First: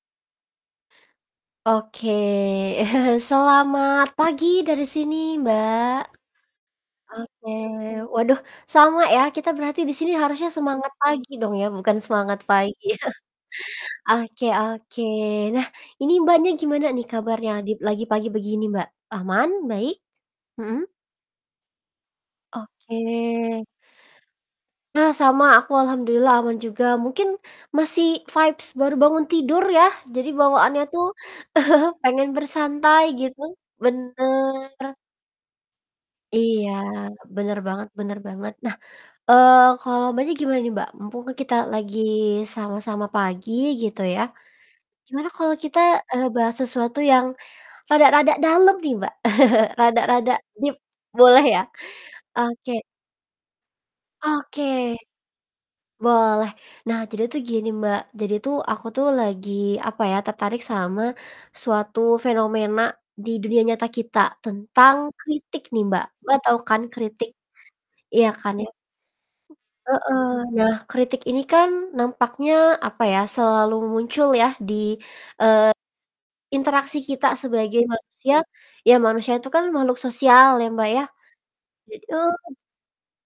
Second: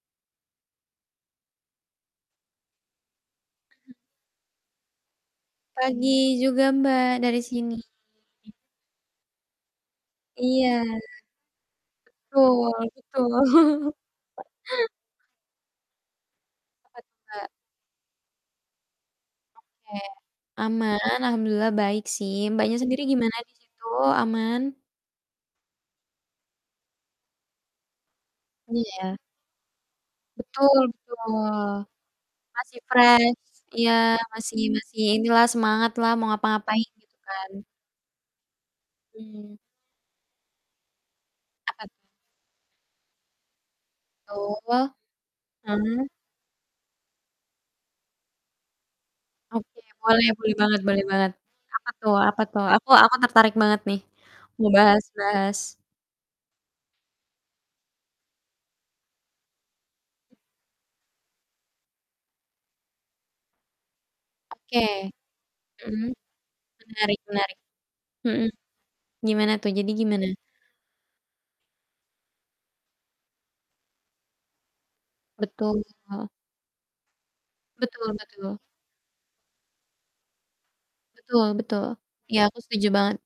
Oke, selamat pagi dari sini Mbak. Pagi juga Mbak, dari Oke. sini. Waduh, sama ya kita berarti di sini harusnya Iya. semangat pagi dong ya, bukan semangat Betul pagi. betul. Oke oke. Nah, ini Mbaknya gimana Apa nih tuh Mbak? kabarnya adi lagi pagi begini Mbak? Aman, baik, Oke. mhm. Aman, alhamdulillah baik sih, Mbaknya sendiri gimana di Oke. situ, aman? Nah sama, aku alhamdulillah aman juga. Mungkin, masih vibes baru Iya. bangun tidur ya, jadi Betul bawaannya tuh, betul. pengen Masih bersantai fresh, gitu, iya, masih benar. masih inilah semangat lah, mau Iya, ngapa-ngapain, gitu kan. benar banget benar banget. Nah, Mhm. eee, kalau Mbaknya gimana nih Mbak? Mumpung kan kita Apa tu lagi sama-sama pagi, gitu ya, Betul. gimana kalau kita, Mhm. eee, bahas sesuatu yang rada-rada dalem nih Mbak. Oke, boleh Rada-rada boleh deep, banget boleh banget. boleh ya? Apa tuh apa tuh? Oke. Aku aku tertarik banget nih, Oke. mau bahas bahas Boleh. Nah, jadi tuh gini Mbak, jadi tuh aku tuh lagi, apa ya, tertarik sama suatu fenomena di dunia nyata kita, Oke. tentang kritik nih Mbak, Mhm, Mbak tahu kan menarik kritik? menarik. Iya Mhm, kan ya? gimana tuh, jadi Heeh, gimana? nah kritik ini kan nampaknya apa ya, selalu muncul yah di, eee, Betul betul. se interaksi kita sebagai Betul manusia, betul. ya manusia itu kan makhluk sosial ya, Mbak, ya? Betul betul. Jadi Iya, eee aku setuju banget.